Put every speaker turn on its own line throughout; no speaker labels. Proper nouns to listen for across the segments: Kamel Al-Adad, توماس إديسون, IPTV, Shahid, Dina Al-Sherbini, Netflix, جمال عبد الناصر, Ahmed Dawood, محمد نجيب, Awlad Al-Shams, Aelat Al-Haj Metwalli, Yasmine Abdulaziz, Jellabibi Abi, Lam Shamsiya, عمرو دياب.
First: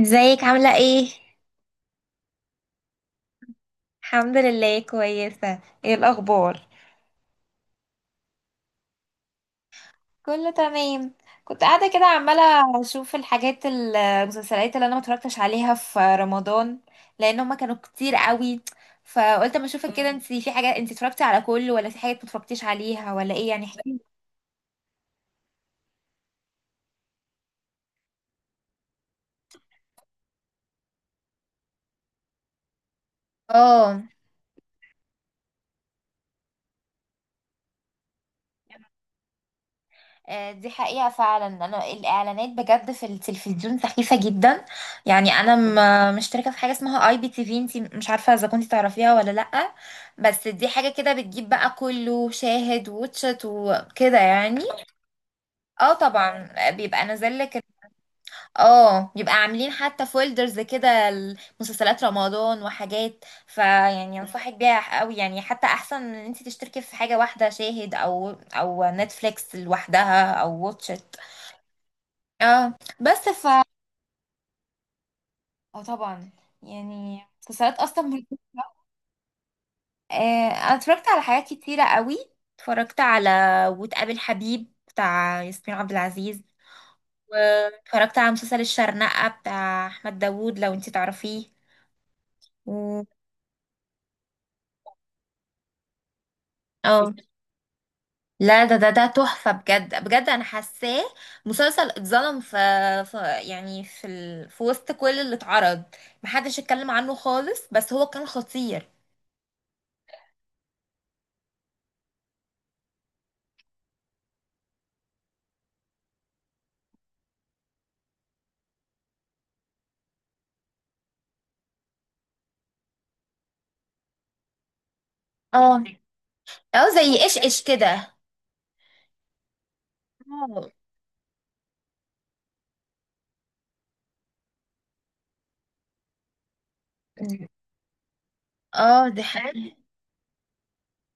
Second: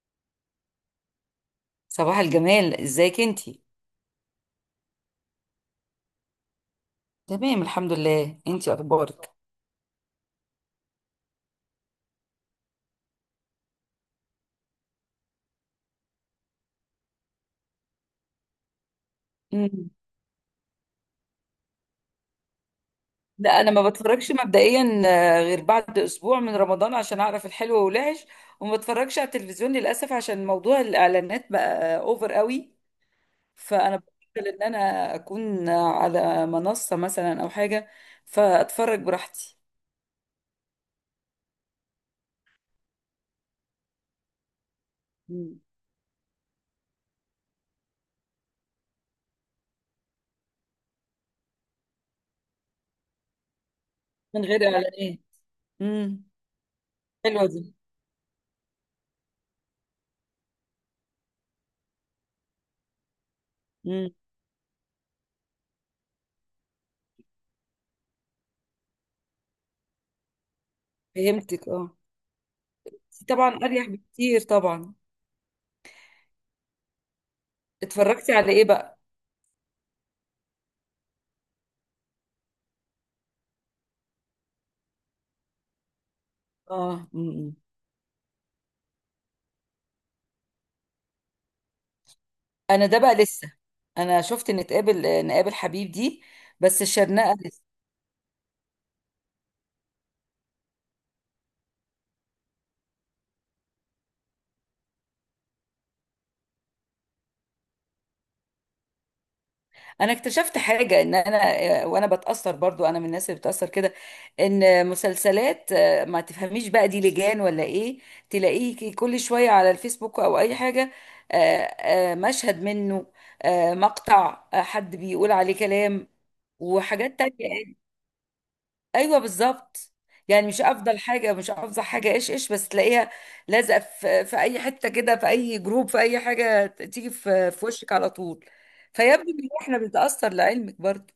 ازيك عاملة ايه؟
صباح الجمال، ازيك انتي؟
الحمد لله كويسة. ايه الأخبار؟
تمام، الحمد لله. انتي اخبارك؟
كله تمام. كنت قاعدة كده عمالة أشوف الحاجات المسلسلات اللي أنا ما اتفرجتش عليها في رمضان، لأن هما كانوا كتير قوي. فقلت أما
مم.
أشوفك كده انتي في حاجة، انتي اتفرجتي على كله ولا في حاجات ما اتفرجتيش عليها ولا ايه،
لا،
يعني
انا ما
احكي.
بتفرجش مبدئيا، غير بعد اسبوع من رمضان عشان اعرف الحلو والوحش. وما بتفرجش على التلفزيون للاسف عشان موضوع الاعلانات بقى اوفر قوي. فانا
اه.
بفضل ان انا اكون على منصة مثلا او حاجة، فاتفرج براحتي.
دي حقيقة فعلا، أنا الإعلانات بجد في التلفزيون سخيفة جدا. يعني أنا
مم.
مشتركة في حاجة اسمها اي بي تي في، انتي مش عارفة إذا كنتي تعرفيها ولا لأ. بس دي حاجة كده بتجيب بقى كله، شاهد واتشت وكده
من
يعني.
غير اعلانات.
اه
امم.
طبعا بيبقى نازل
حلوة
لك.
دي.
اه بيبقى عاملين حتى فولدرز كده، مسلسلات رمضان وحاجات،
امم.
فيعني انصحك بيها قوي، يعني حتى احسن من ان انت تشتركي في حاجة واحدة شاهد او او نتفليكس لوحدها او واتشت.
فهمتك. اه،
اه بس ف
طبعا اريح بكتير طبعا.
اه طبعا. يعني مسلسلات اصلا
اتفرجتي على ايه بقى؟
آه انا اتفرجت على حاجات كتيرة قوي. اتفرجت على وتقابل حبيب بتاع ياسمين عبد العزيز،
اه. مم.
واتفرجت على مسلسل الشرنقة بتاع احمد داوود لو انتي تعرفيه.
انا ده
و-
بقى لسه. انا شفت ان تقابل آه، نقابل حبيب دي، بس
اه
الشرنقه لسه.
لا ده تحفة بجد بجد، انا حاساه مسلسل اتظلم في، يعني في ال... في وسط كل اللي اتعرض محدش اتكلم عنه خالص، بس هو كان خطير.
انا اكتشفت حاجه ان انا، وانا بتاثر برضو، انا من الناس اللي بتاثر كده. ان مسلسلات، ما تفهميش بقى دي لجان ولا ايه؟ تلاقيه كل شويه على الفيسبوك او اي حاجه، آه، مشهد منه، مقطع، حد بيقول عليه
اه.
كلام،
اه
وحاجات
زي ايش ايش
تانية.
كده.
ايوه، بالظبط. يعني مش
اه.
آه. افضل حاجه مش افضل حاجه ايش ايش، بس تلاقيها لازقه في اي حته كده، في اي جروب، في اي حاجه، تيجي في وشك على طول.
اه دي
فيبدو ان
حقيقة.
احنا بنتاثر لعلمك برضه.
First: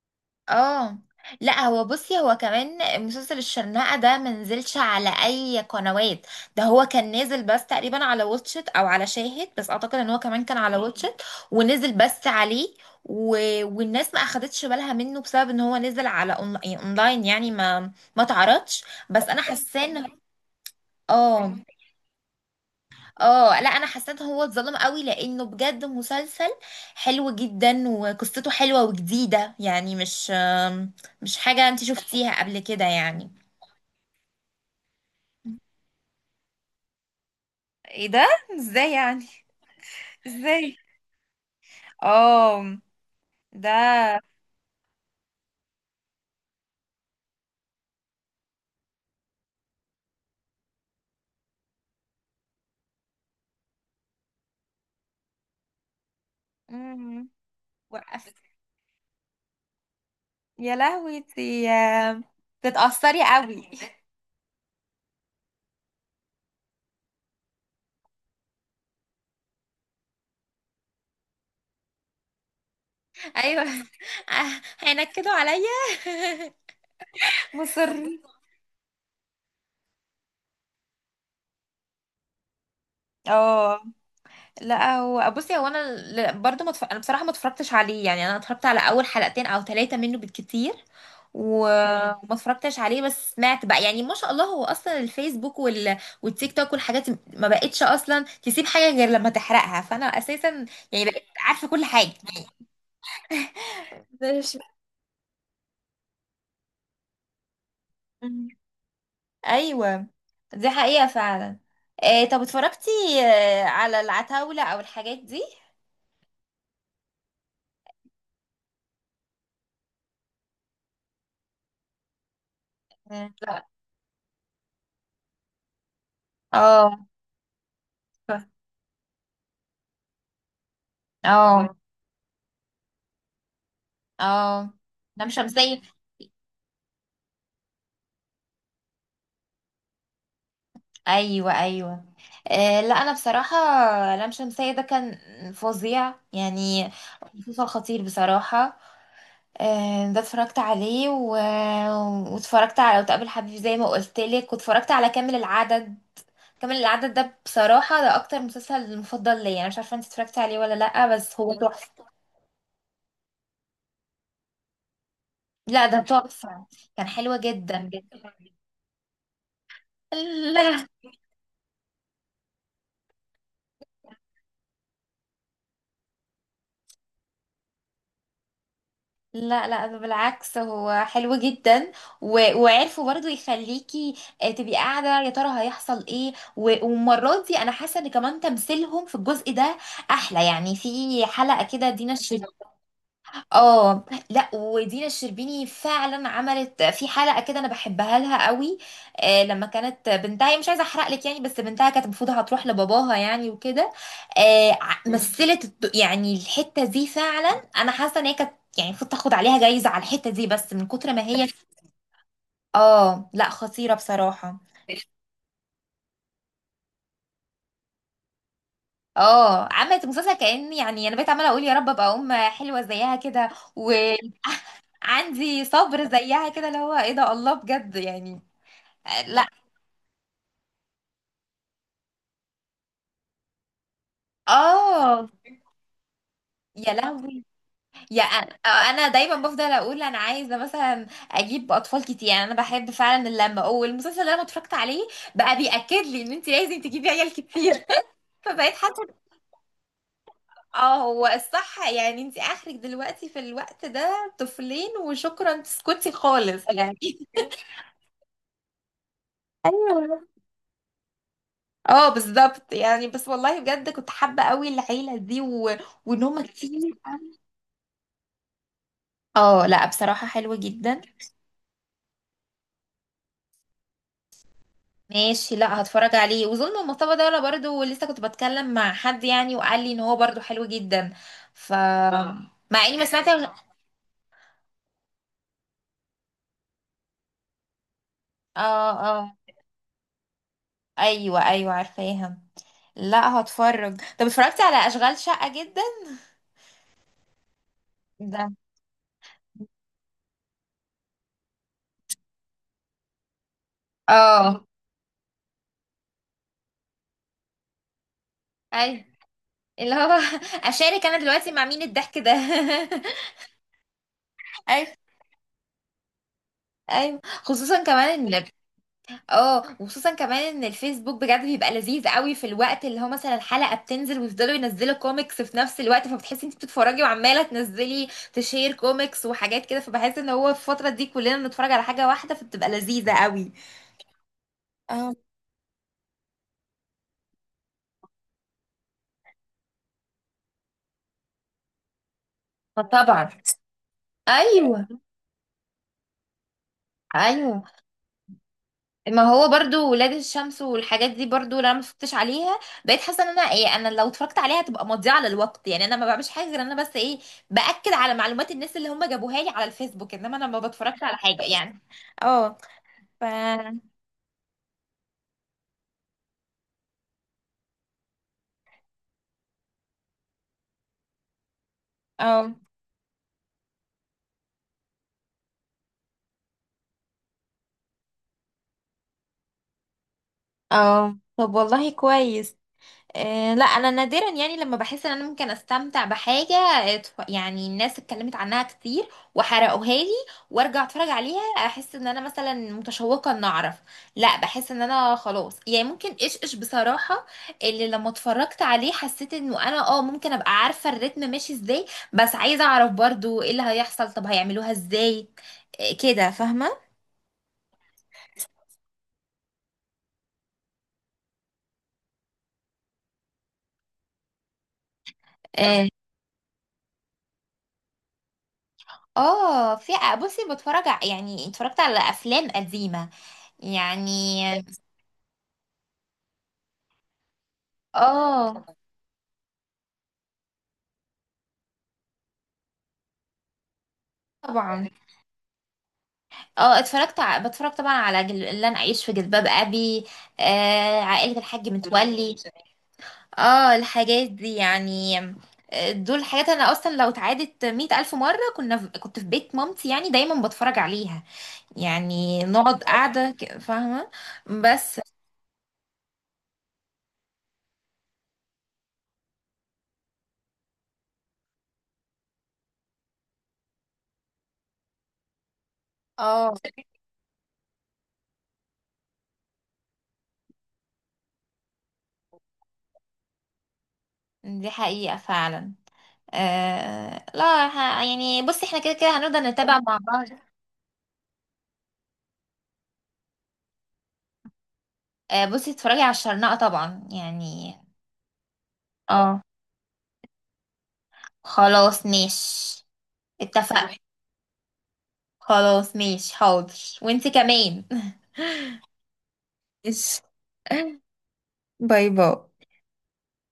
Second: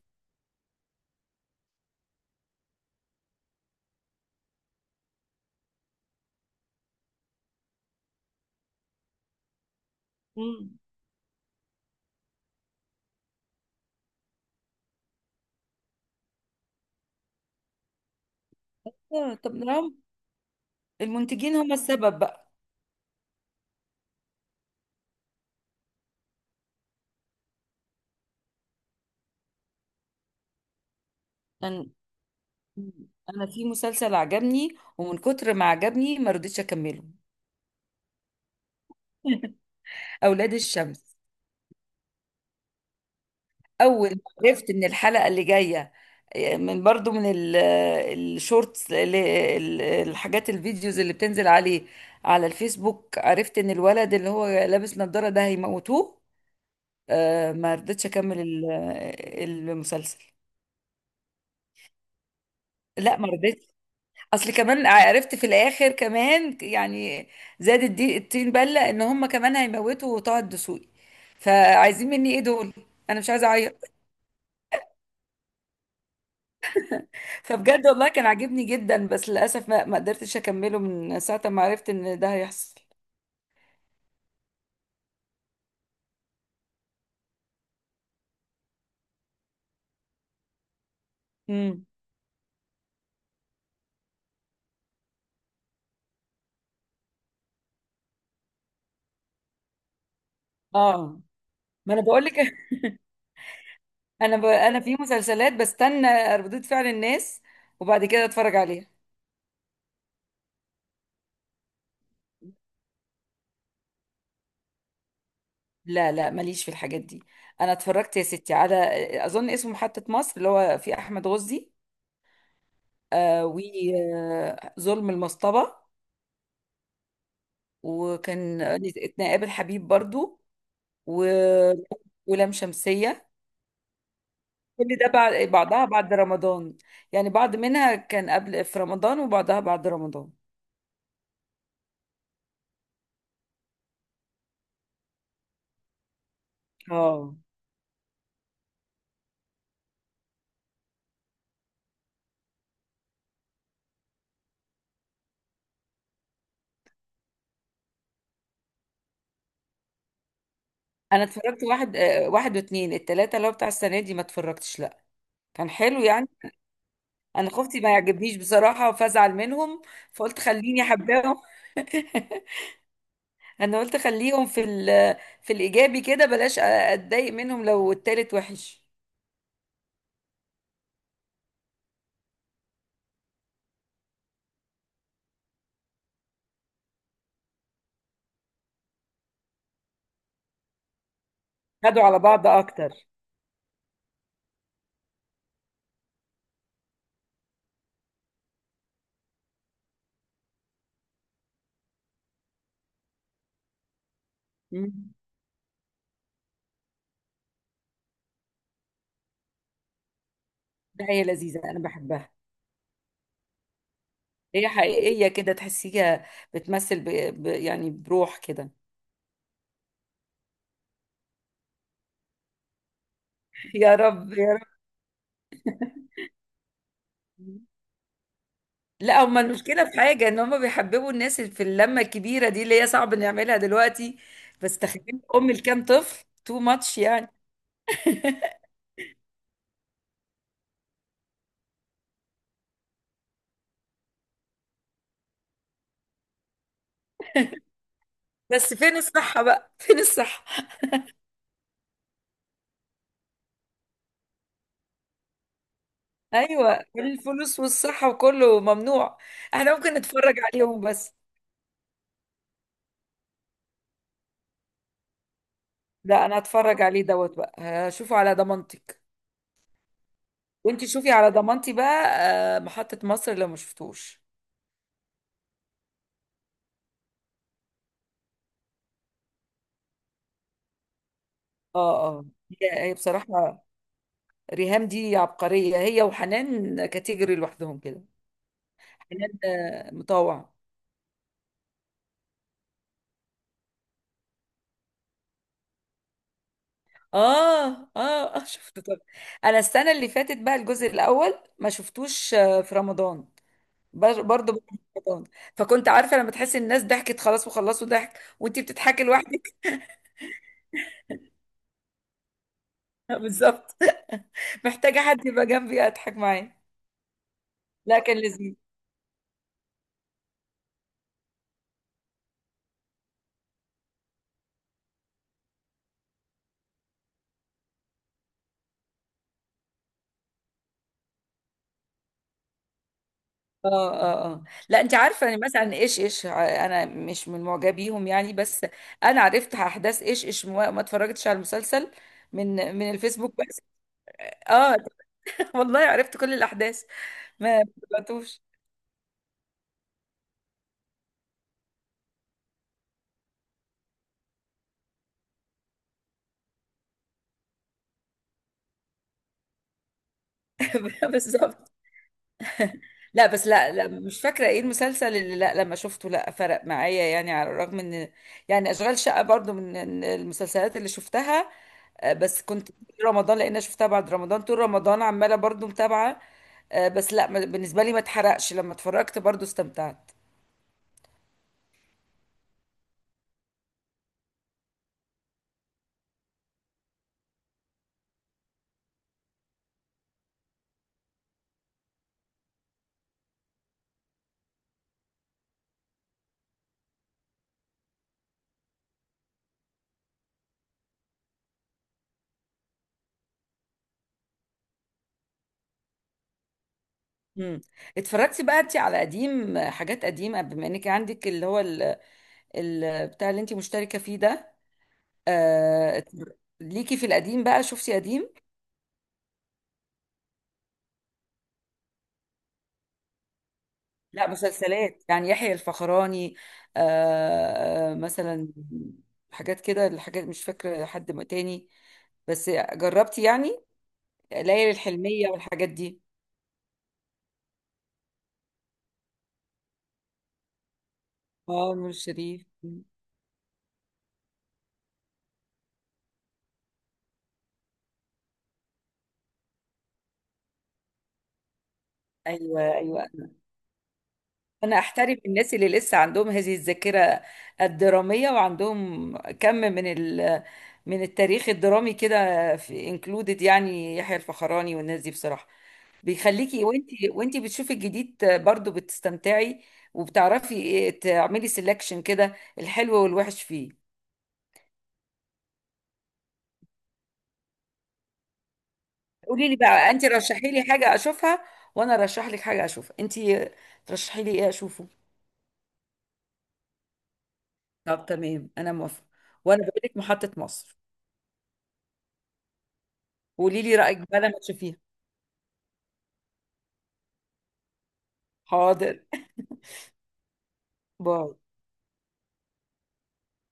اه لا هو بصي، هو كمان مسلسل الشرنقة ده منزلش على اي قنوات. ده هو كان نازل بس تقريبا على واتشت او على شاهد، بس اعتقد ان هو كمان كان على
مم.
واتشت. ونزل بس عليه. و... والناس ما اخدتش بالها منه بسبب ان هو نزل على يعني اونلاين، يعني ما تعرضش. بس انا
طب ما
حاسه
هم
ان
المنتجين
اه.
هم السبب بقى.
اه لا انا حسيت هو اتظلم قوي لانه بجد مسلسل حلو جدا، وقصته حلوه وجديده، يعني مش مش حاجه انت
انا
شفتيها قبل كده يعني.
انا في مسلسل عجبني ومن كتر ما عجبني ما رضيتش اكمله.
ايه ده؟ ازاي يعني؟
اولاد
ازاي؟
الشمس.
اه. ده
اول ما عرفت ان الحلقه اللي جايه من برضو الشورتس، الحاجات، الفيديوز اللي بتنزل عليه على الفيسبوك، عرفت ان الولد اللي هو لابس نظاره ده هيموتوه.
مم.
ما رضيتش
وقف.
اكمل المسلسل.
يا لهوي،
لا،
تتأثري
ما رضيتش.
قوي؟
اصل كمان عرفت في الاخر كمان، يعني زادت دي الطين بله ان هم كمان هيموتوا طه الدسوقي. فعايزين مني ايه دول؟ انا مش عايزه
ايوه.
اعيط.
هينكدوا عليا.
فبجد
مصر.
والله كان عاجبني جدا، بس للاسف ما قدرتش اكمله من ساعه ما عرفت ان ده هيحصل.
اه لا هو بصي، هو انا برضو انا بصراحه ما اتفرجتش عليه، يعني انا اتفرجت على اول حلقتين او 3 منه بالكتير.
امم.
مم. وما اتفرجتش عليه، بس سمعت بقى، يعني ما شاء الله هو اصلا الفيسبوك وال... والتيك توك والحاجات دي ما بقتش اصلا تسيب حاجه غير لما تحرقها، فانا اساسا يعني
اه.
بقيت عارفه كل
ما انا
حاجه.
بقول لك.
مش-
انا في مسلسلات بستنى ردود فعل الناس، وبعد كده
مم.
اتفرج عليها.
ايوه دي حقيقه فعلا. إيه طب اتفرجتي على العتاوله او الحاجات دي؟
لا لا، ماليش في الحاجات دي. انا اتفرجت يا ستي على، اظن اسمه محطة مصر اللي هو في احمد غزي،
مم.
و
لا.
ظلم المصطبة،
اه.
وكان نتقابل حبيب برضو، و...
اه.
ولام شمسية.
اه
كل ده
لام
بعد
شمسية.
بعضها بعد رمضان، يعني بعض منها كان قبل في رمضان وبعضها بعد رمضان.
ايوه ايوه. آه لا انا بصراحه، لام شمسية ده كان فظيع يعني،
اه.
مسلسل خطير بصراحه. آه ده اتفرجت عليه و... واتفرجت على وتقابل حبيبي زي ما قلت لك، واتفرجت على كامل العدد. كامل العدد ده بصراحه ده اكتر مسلسل مفضل ليا، انا مش عارفه انت اتفرجت عليه ولا لا،
انا
بس هو
اتفرجت واحد،
تحفه.
واتنين. التلاتة اللي هو بتاع السنة دي ما اتفرجتش، لا. كان
لا ده
حلو يعني.
تحفه، كان حلو
انا خفتي
جدا
ما
جدا.
يعجبنيش بصراحة فازعل منهم، فقلت خليني
لا
احبهم. انا قلت خليهم في الايجابي كده، بلاش اتضايق منهم لو التالت وحش.
لا لا ده بالعكس هو حلو جدا. و... وعرفوا برضو يخليكي تبقي قاعدة يا ترى هيحصل ايه و... والمرات دي انا حاسة ان كمان تمثيلهم في الجزء ده احلى، يعني في حلقة كده
خدوا
دينا
على
الشربيني.
بعض اكتر.
اه. لا ودينا الشربيني فعلا عملت في حلقه كده، انا بحبها لها قوي. آه لما كانت بنتها، هي مش عايزه احرق لك يعني، بس بنتها كانت المفروض هتروح لباباها يعني وكده. آه
مم.
مثلت يعني الحته دي فعلا، انا حاسه ان هي كانت يعني المفروض تاخد عليها جايزه على الحته دي، بس من
ده
كتر ما
هي
هي.
لذيذة انا بحبها.
اه لا خطيره بصراحه.
هي حقيقية كده تحسيها، بتمثل يعني بروح كده.
اه عملت مسلسل كأن، يعني انا بقيت عماله اقول يا رب ابقى ام حلوه زيها كده،
يا رب يا رب.
وعندي صبر زيها كده، اللي هو ايه ده، الله بجد يعني.
لا، هما
لا.
المشكلة في حاجة ان هما بيحببوا الناس في اللمة الكبيرة دي اللي هي صعب نعملها دلوقتي. بس تخيل
اه.
ام لكام طفل، تو
يا
ماتش يعني.
لهوي. يا انا انا دايما بفضل اقول انا عايزه مثلا اجيب اطفال كتير، يعني انا بحب فعلا اللمه، والمسلسل اللي انا اتفرجت عليه بقى بياكد لي ان انت لازم تجيبي عيال كتير. فبقيت
بس فين
حاسه.
الصحة بقى، فين الصحة؟
اه هو الصح، يعني انت اخرك دلوقتي في الوقت ده طفلين وشكرا، تسكتي خالص
ايوه،
يعني.
الفلوس والصحة وكله ممنوع. احنا ممكن
ايوه.
نتفرج عليهم بس.
اه بالظبط يعني، بس والله بجد كنت حابه قوي العيله دي و... وان
لا، انا
هم
هتفرج
كتير.
عليه دوت بقى، هشوفه على ضمانتك.
اه لا بصراحه حلوه
وانت
جدا.
شوفي على ضمانتي بقى، محطة مصر لو ما شفتوش.
ماشي، لا هتفرج عليه. وظلم المصطبة ده، ولا برضو لسه كنت بتكلم مع حد يعني وقال لي ان هو برضو حلو جدا. ف
اه اه.
اه
هي
مع
هي
اني ما سمعت حلو اه صح.
بصراحة، ريهام دي عبقرية، هي وحنان كاتيجوري لوحدهم كده. حنان
اه.
مطوع.
ايوه ايوه عارفاها. لا هتفرج. طب اتفرجت على اشغال شقة جدا
اه اه
ده؟
اه. شفت؟ طب انا السنة اللي فاتت بقى، الجزء الاول ما شفتوش في رمضان، برضه
اه.
بعد رمضان. فكنت عارفة لما تحسي الناس ضحكت خلاص وخلصوا ضحك، وانتي بتضحكي
ايوه،
لوحدك.
اللي هو اشارك انا دلوقتي مع مين الضحك ده؟
بالظبط.
ايوه.
محتاجة حد يبقى جنبي اضحك معاه.
ايوه خصوصا
لا، كان
كمان.
لذيذ.
اه وخصوصا كمان ان الفيسبوك بجد بيبقى لذيذ قوي في الوقت اللي هو مثلا الحلقه بتنزل ويفضلوا ينزلوا كوميكس في نفس الوقت، فبتحسي انت بتتفرجي وعماله تنزلي تشير كوميكس وحاجات كده، فبحس ان هو في الفتره دي كلنا بنتفرج على حاجه واحده فبتبقى لذيذه قوي.
اه اه اه. لا انت
اه
عارفه، يعني مثلا ايش ايش، انا مش من معجبيهم يعني. بس انا عرفت احداث ايش ايش، ما اتفرجتش على المسلسل من
فطبعا.
الفيسبوك بس. اه.
ايوه
والله عرفت كل الاحداث، ما
ايوه.
ما تبعتوش.
ما هو برضو ولاد الشمس والحاجات دي برضو لو انا ما اتفرجتش عليها بقيت حاسه ان انا ايه، انا لو اتفرجت عليها هتبقى مضيعه للوقت، يعني انا ما بعملش حاجه غير ان انا بس ايه، باكد على معلومات الناس اللي هم جابوها لي على الفيسبوك، انما انا ما بتفرجش على حاجه
بالظبط.
يعني. اه. ف
لا بس، لا لا، مش فاكره ايه المسلسل اللي لا لما شفته لا فرق معايا يعني. على الرغم ان، يعني اشغال شقه برضو من المسلسلات اللي شفتها، بس
اه
كنت طول رمضان، لان انا شفتها بعد رمضان، طول رمضان عماله برضو متابعه. بس لا، بالنسبه لي ما اتحرقش، لما اتفرجت برضو استمتعت.
اه طب والله كويس. لا انا نادرا، يعني لما بحس ان انا ممكن استمتع بحاجه يعني الناس اتكلمت عنها كتير وحرقوها لي وارجع اتفرج عليها، احس ان انا مثلا متشوقه ان اعرف. لا بحس ان انا خلاص، يعني ممكن ايش ايش بصراحه. اللي لما اتفرجت عليه حسيت انه انا اه ممكن ابقى عارفه الريتم ماشي ازاي، بس عايزه اعرف برضو ايه اللي هيحصل، طب هيعملوها ازاي. كده فاهمه.
امم. اتفرجتي بقى انت على قديم، حاجات قديمه بما انك عندك اللي هو ال... بتاع اللي انت مشتركه فيه ده.
آه،
آه، اتفر- ليكي في القديم بقى؟ شفتي قديم؟
اه في. بصي بتفرج يعني اتفرجت على افلام قديمه
لا،
يعني.
مسلسلات يعني يحيى الفخراني، مثلا،
اه
حاجات كده. الحاجات مش فاكره حد تاني، بس جربتي يعني ليالي
طبعا.
الحلميه والحاجات دي؟
اه اتفرجت بتفرج طبعا على اللي انا اعيش في جلباب ابي، آه عائله
اه،
الحاج
نور
متولي.
شريف.
اه الحاجات دي يعني. دول حاجات انا اصلا لو اتعادت 100,000 مره كنا في... كنت في بيت مامتي يعني دايما بتفرج عليها، يعني
ايوه
نقعد
ايوه.
قاعده فاهمه.
انا
بس.
احترم الناس اللي لسه عندهم هذه الذاكره الدراميه، وعندهم كم من ال، من التاريخ الدرامي كده، في انكلودد يعني يحيى الفخراني والناس دي بصراحه.
اه
بيخليكي وانتي بتشوفي الجديد برضو بتستمتعي، وبتعرفي إيه تعملي سelection كده، الحلو والوحش فيه.
دي حقيقه فعلا. آه لا يعني بصي احنا كده كده هنفضل
قولي لي
نتابع
بقى
مع
انتي،
بعض.
رشحي لي حاجه اشوفها، وانا رشح لك حاجه اشوفها انتي. ترشحي لي ايه اشوفه؟
آه بصي اتفرجي على الشرنقة طبعا يعني.
طب تمام، انا موافقه.
اه
وانا بقول لك محطة مصر.
خلاص ماشي.
قولي لي
اتفقنا،
رأيك بقى لما تشوفيها.
خلاص ماشي حاضر. وانتي كمان.
حاضر.
ماشي.
باي.
باي باي.